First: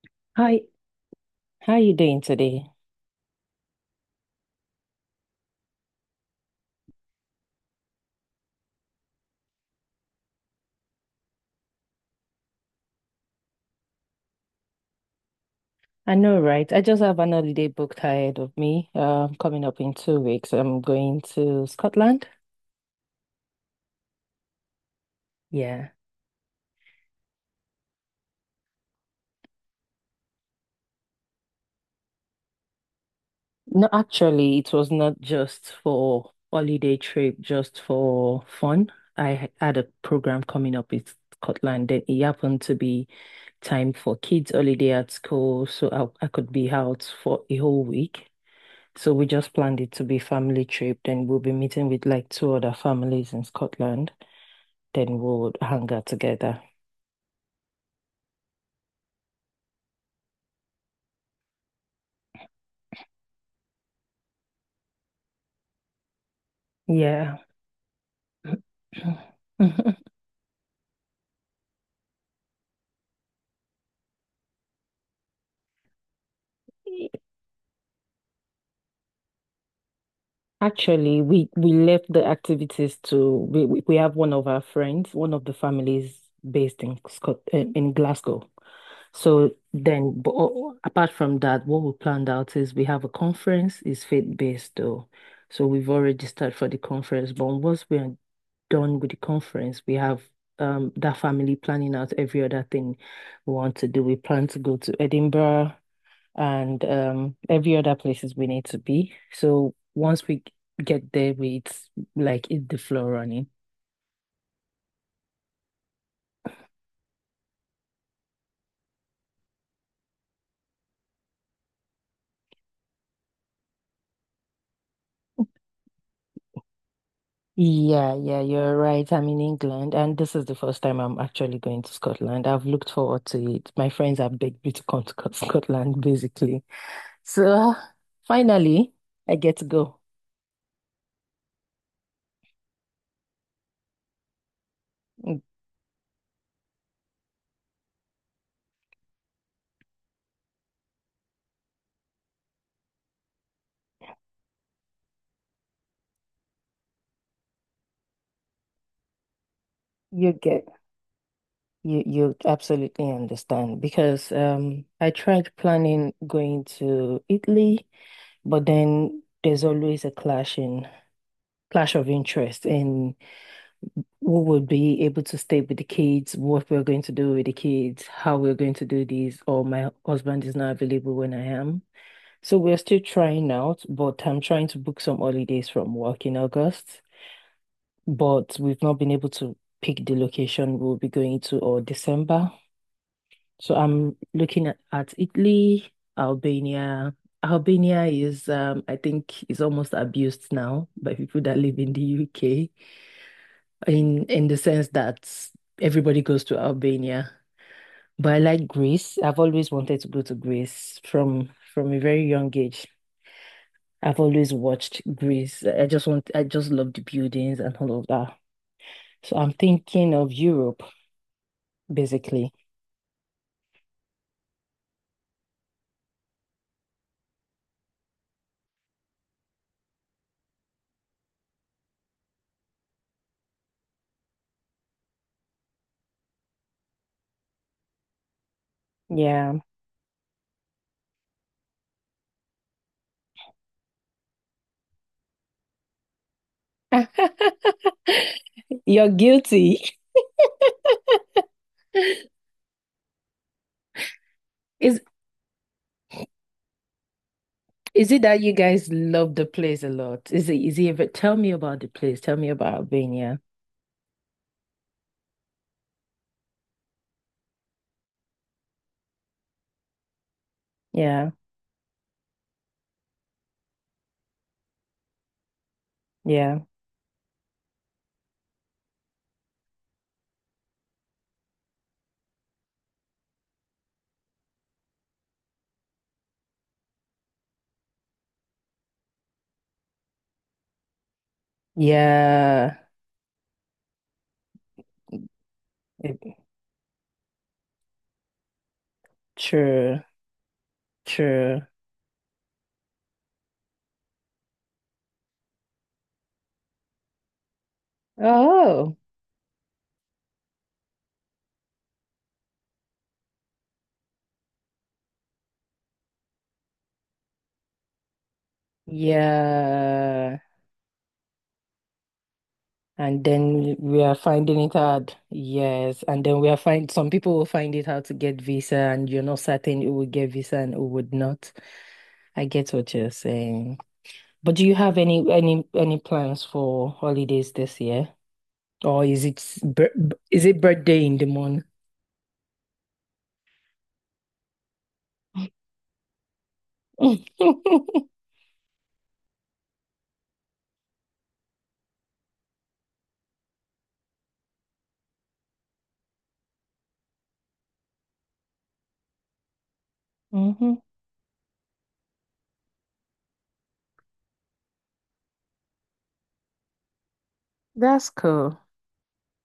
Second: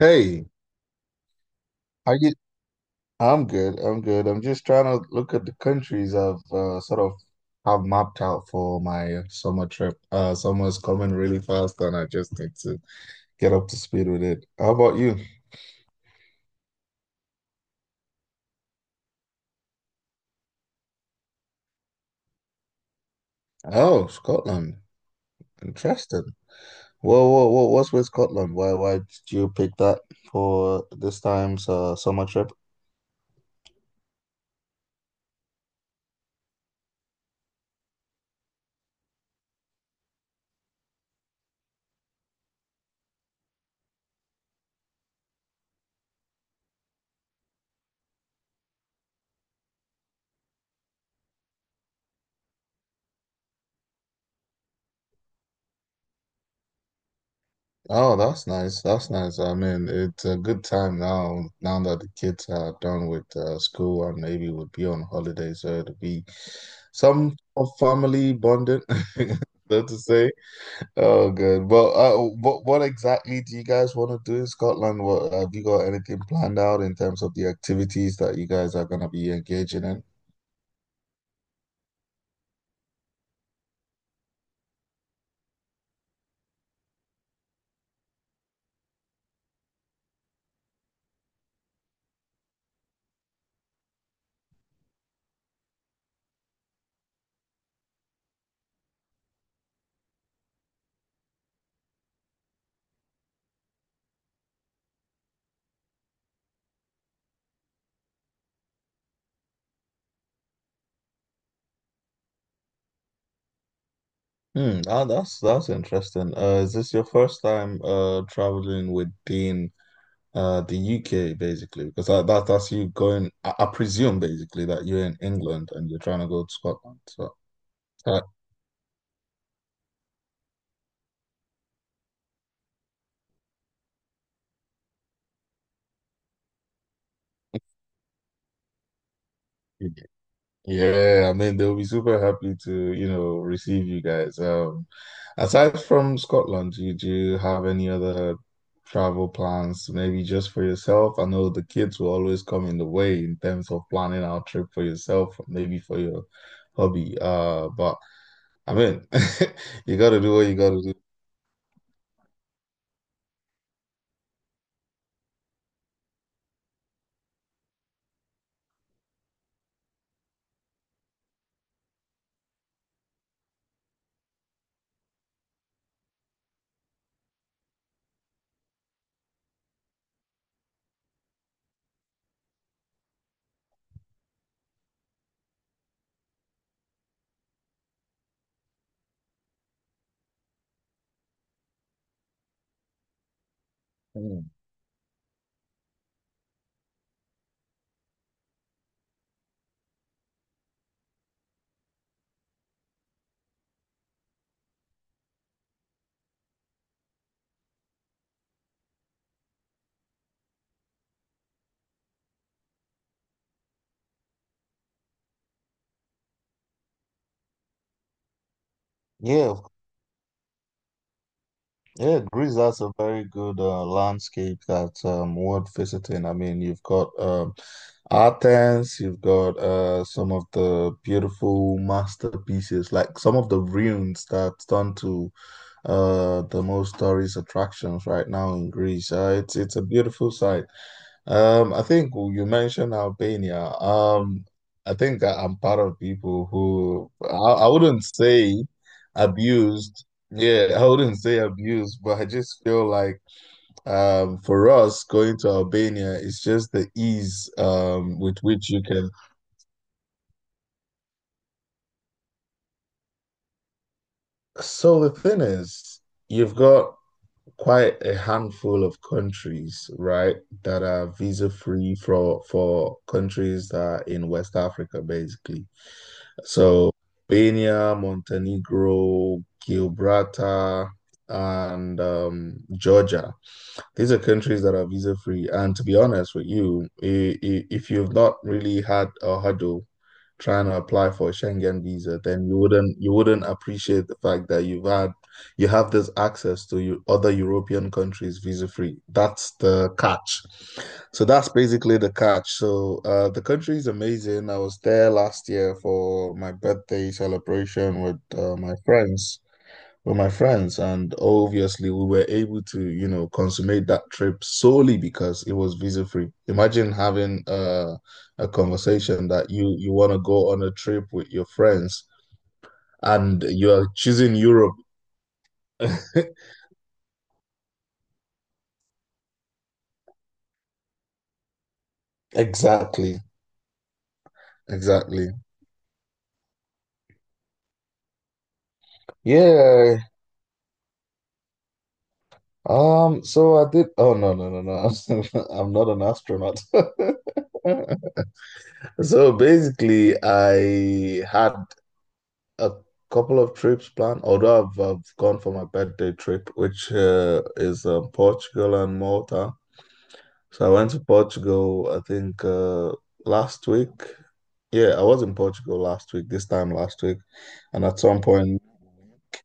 Hey, Hi, how you how doing you? today? I'm good. I'm good. I'm just trying to look at the countries I've sort of have mapped out for my summer trip. Summer's coming really fast, and I just need to get up to speed with it. How about you? I know, right? I just have an holiday booked ahead of me. Coming up in 2 weeks, I'm going to Scotland. Oh, Scotland. Yeah. Interesting. Whoa, whoa, whoa. What's with Scotland? Why did you pick that for this time's summer trip? No, actually, it was not just for holiday trip, just for fun. Had a program coming up in Scotland, then it happened to be time for kids' holiday at school, so I could be out for a whole week. So we just planned it to be family trip. Then we'll be meeting with like 2 other families in Scotland, then we'll hang out together. Oh, that's nice. That's nice. I mean, it's a good time now, now that the kids are done with school and maybe would be on holiday, so it'll be some Yeah. of family bonding, so to say. Oh, good. But what exactly do you guys want to do in Scotland? What have you got anything planned out in terms of the activities that you guys are going to be engaging in? Actually, we left the activities to we have one of our friends, one of the families based in Scot in Glasgow. So then, but apart from that, what we planned out is we have a conference. It's faith-based though, so we've already started for the conference. But once we are done with the conference, we have that family planning out every other thing we want to do. We plan to go to Edinburgh and every other places we need to be. So once we get there, we it's like it's the floor running. Hmm, ah, that's interesting. Is this your first time traveling within the UK basically, because that's you going. I presume basically that you're in England and you're trying to go to Scotland. So, Yeah, uh, yeah, you're right. I'm in England, and this is the first time I'm actually going to Scotland. I've looked forward to it. My friends have begged me to come to Scotland, basically. So finally, I get to go. yeah, I mean they'll be super happy to, you know, receive you guys. Mm. Aside from Scotland, do you have any other travel plans? Maybe just for yourself? I know the kids will always come in the way in terms of planning our trip for yourself, maybe for your hobby. But I mean, you got to do You what you get got to do. You absolutely understand because I tried planning going to Italy. But then there's always a clash in clash of interest in who would be able to stay with the kids, what we're going to do with the kids, how we're going to do this, or my husband is not available when I am. So we're still trying out, but I'm trying to book some holidays from work in August, but we've not been able to pick the location we'll be going to, or December. So I'm Mm. looking at Italy, Albania. Albania is, I think, is almost abused now by people that live in the UK, in the sense that everybody goes to Albania. But I like Greece. I've always wanted to go to Greece from a very young age. I've always watched Greece. I just love the buildings and all of that. So I'm Yeah, thinking of Europe, yeah, basically. Greece has a very good landscape that's worth visiting. I mean, you've got Athens, you've got some of the beautiful masterpieces, like some of the ruins that's done to the most tourist attractions right now in Greece. Uh, it's Yeah. it's a beautiful sight. I think you mentioned Albania. I think I'm part of people who I wouldn't say You're guilty. abused. Yeah, I wouldn't say abused, but I just feel like for It's. us going to Albania, it's just the ease Is it with that you which you guys can. love the place a lot? Is it ever, tell me about the place. Tell me about Albania. So the thing is, you've got quite a handful of countries, right, that are Yeah, visa free for countries that are in West Africa, basically. yeah, So Albania, Montenegro, Gibraltar, and Georgia. These are countries that are visa free. And to be honest with you, if you've not really had a hurdle trying to apply for a Schengen visa, then you yeah. wouldn't you wouldn't appreciate the fact that you have this It- access to you, other European countries visa free. That's the true, catch. So that's true. basically the catch. So the country is amazing. I was there last year for my birthday celebration with my Oh, friends with my friends. And obviously, we were able to, you know, consummate that trip solely because it was visa free. Imagine having a conversation that you want to yeah. go on a trip with your friends And and you then are we are choosing finding it Europe. hard. Yes. And then we are find, some people will find it hard to get visa, and you're not certain who would get visa and who would not. I get what you're Exactly, saying. But do you have any exactly. any any plans for holidays this year? Or is it Yeah. Is it birthday in the morning? So I did. Oh no, no, no, no. I'm not an astronaut. So basically, I had a couple of trips planned, although I've gone for my birthday trip, which is Portugal and Malta. So I Hmm. went to Portugal, I think last week. Yeah, I was in Portugal last week, this time last week. And at That's some cool. point,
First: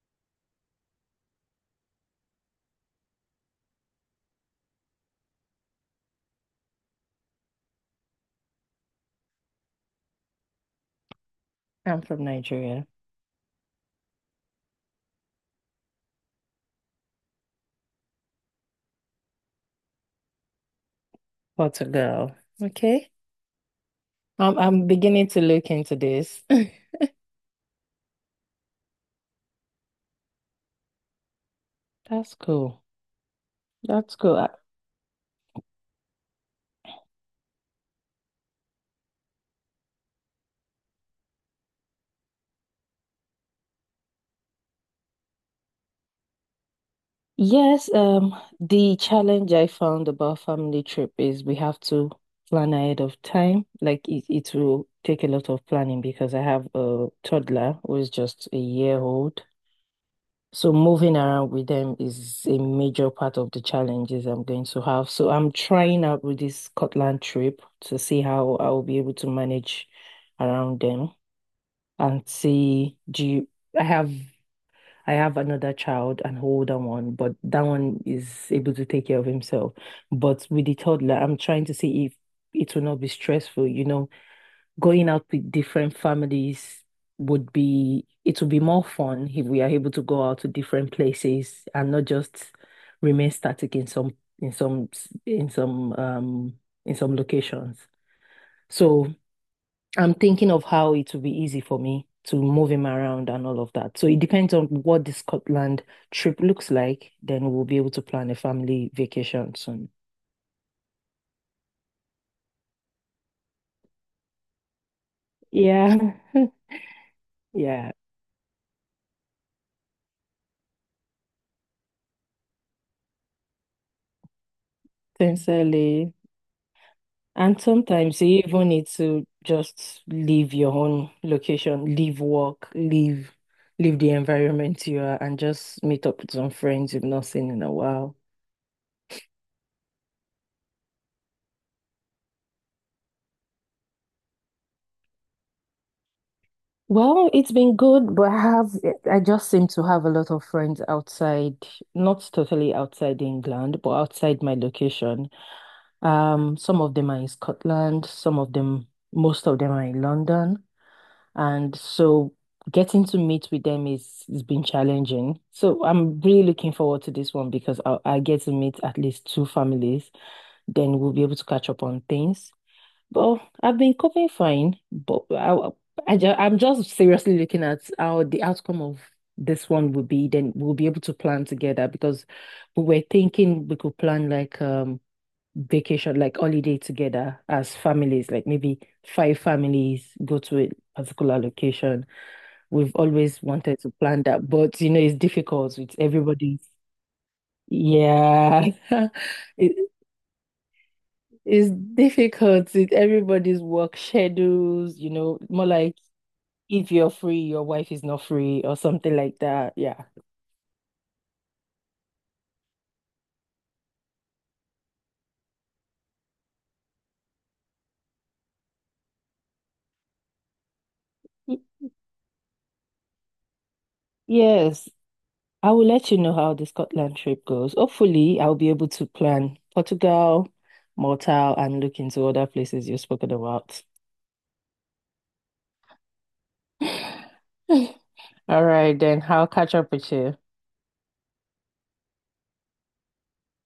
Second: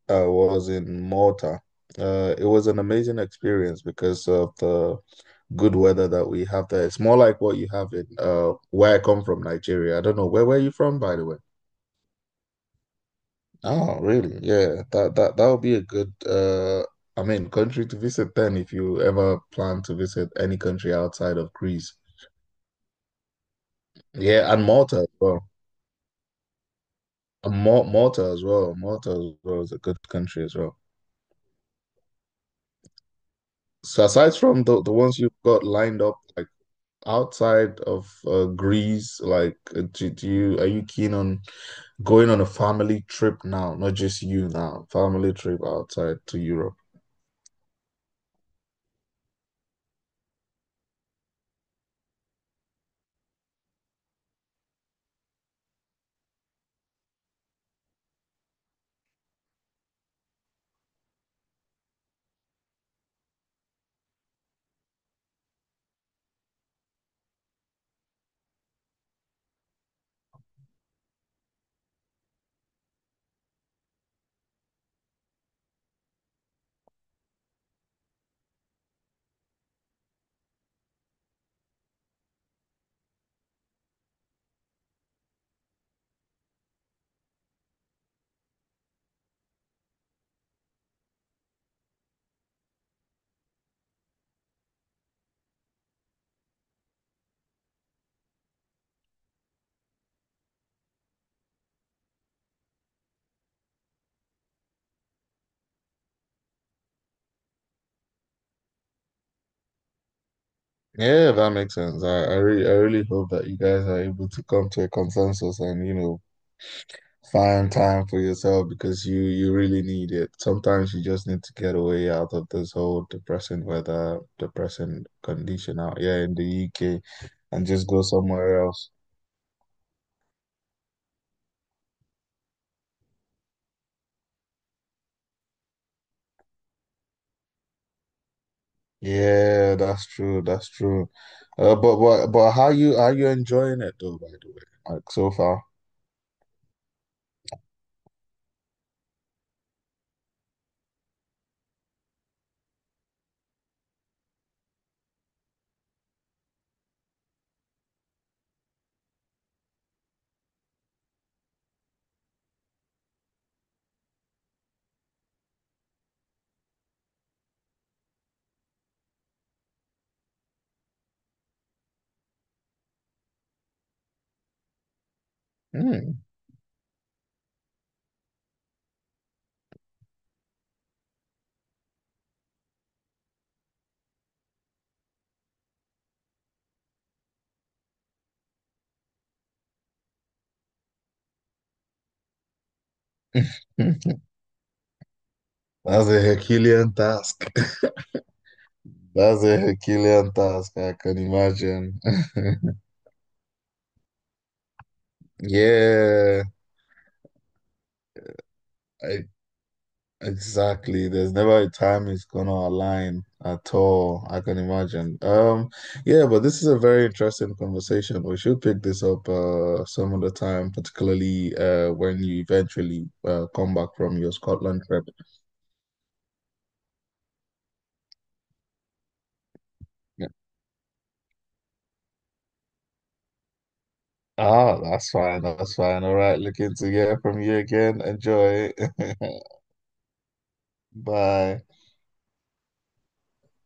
I was in Malta. It was an amazing experience because of the good weather that we have there. It's more like what you have in where I come from, Nigeria. I don't know, where were you from, by the way? I'm from Nigeria, Oh, really? Yeah, that would be a good I mean country to visit then if you ever plan to visit any country outside of Greece. Portugal. Okay. Yeah, and I'm Malta as beginning to well. look into this. And Malta as well. Malta as well is a good country as well. That's cool. So That's aside cool. I-. from the ones you've got lined up, like outside of Greece, like do you are you keen on going on a family trip now, not just you now, family trip outside to Europe. Yes, the challenge I found about family trip is we have to plan ahead of time. Like it will take a lot of planning because I have a toddler who is just a year old. So moving around with them is a major part of the challenges I'm going to have. So I'm trying out with this Scotland trip to see how I'll be able to manage around them and see do you, I have I have another child, an older one, but that one is able to take care of himself. But with the toddler, I'm trying to see if it will not be stressful, you know, going out with different families would be, it would be more fun if we are able to go out to different places and not just remain static in some, in some, um, in some locations. So I'm thinking of how it will be easy for me to move him around and all of that. So it depends on what the Scotland trip looks like. Then we'll be able to plan a family vacation soon. Yeah, that makes sense. I really hope that you guys are able to come to a consensus and you Yeah. know find Yeah. time for yourself because you really need it. Sometimes you just need to get away out of this whole depressing weather, depressing condition out Sincerely. here in the UK And and just go sometimes you somewhere even need else. to just leave your own location, leave work, leave the environment you are, and just meet up with some friends you've not seen in a while. Yeah, that's true. That's true. But how you are you enjoying it though, by the way? Like so far. Well, it's been good, but I just seem to have a lot of friends outside, not totally outside England, but outside my location. Some of them are in Scotland, most of them are in London. And so getting to meet with them is has been challenging. So I'm really looking forward to this one because I get to meet at least 2 families. Then we'll be able to catch up on things. But I've been coping fine. But I Hmm. ju- I'm just seriously looking at how the outcome of this one will be. Then we'll be able to plan together because we were thinking we could plan like vacation, like holiday together as families, like maybe 5 families go to a particular location. We've always wanted to plan that, but you know, it's difficult with That's a everybody. Herculean task. Yeah. That's a it, Herculean task, I can it's imagine. difficult with everybody's work schedules, you know, more like Yeah. if you're free, your wife is not free or something I like that. Yeah. exactly. There's never a time it's gonna align at all, I can imagine. Yeah, but this is a very interesting conversation. We should pick this up some other time, particularly Y- when you eventually come back from your Scotland Yes, trip. I will let you know how the Scotland trip goes. Hopefully, I'll be able to plan Yeah. Portugal, Malta, and look into other places you've spoken about. Ah, that's fine, that's fine. All right, looking to hear from you again. All Enjoy. right, then I'll catch up with you. Bye.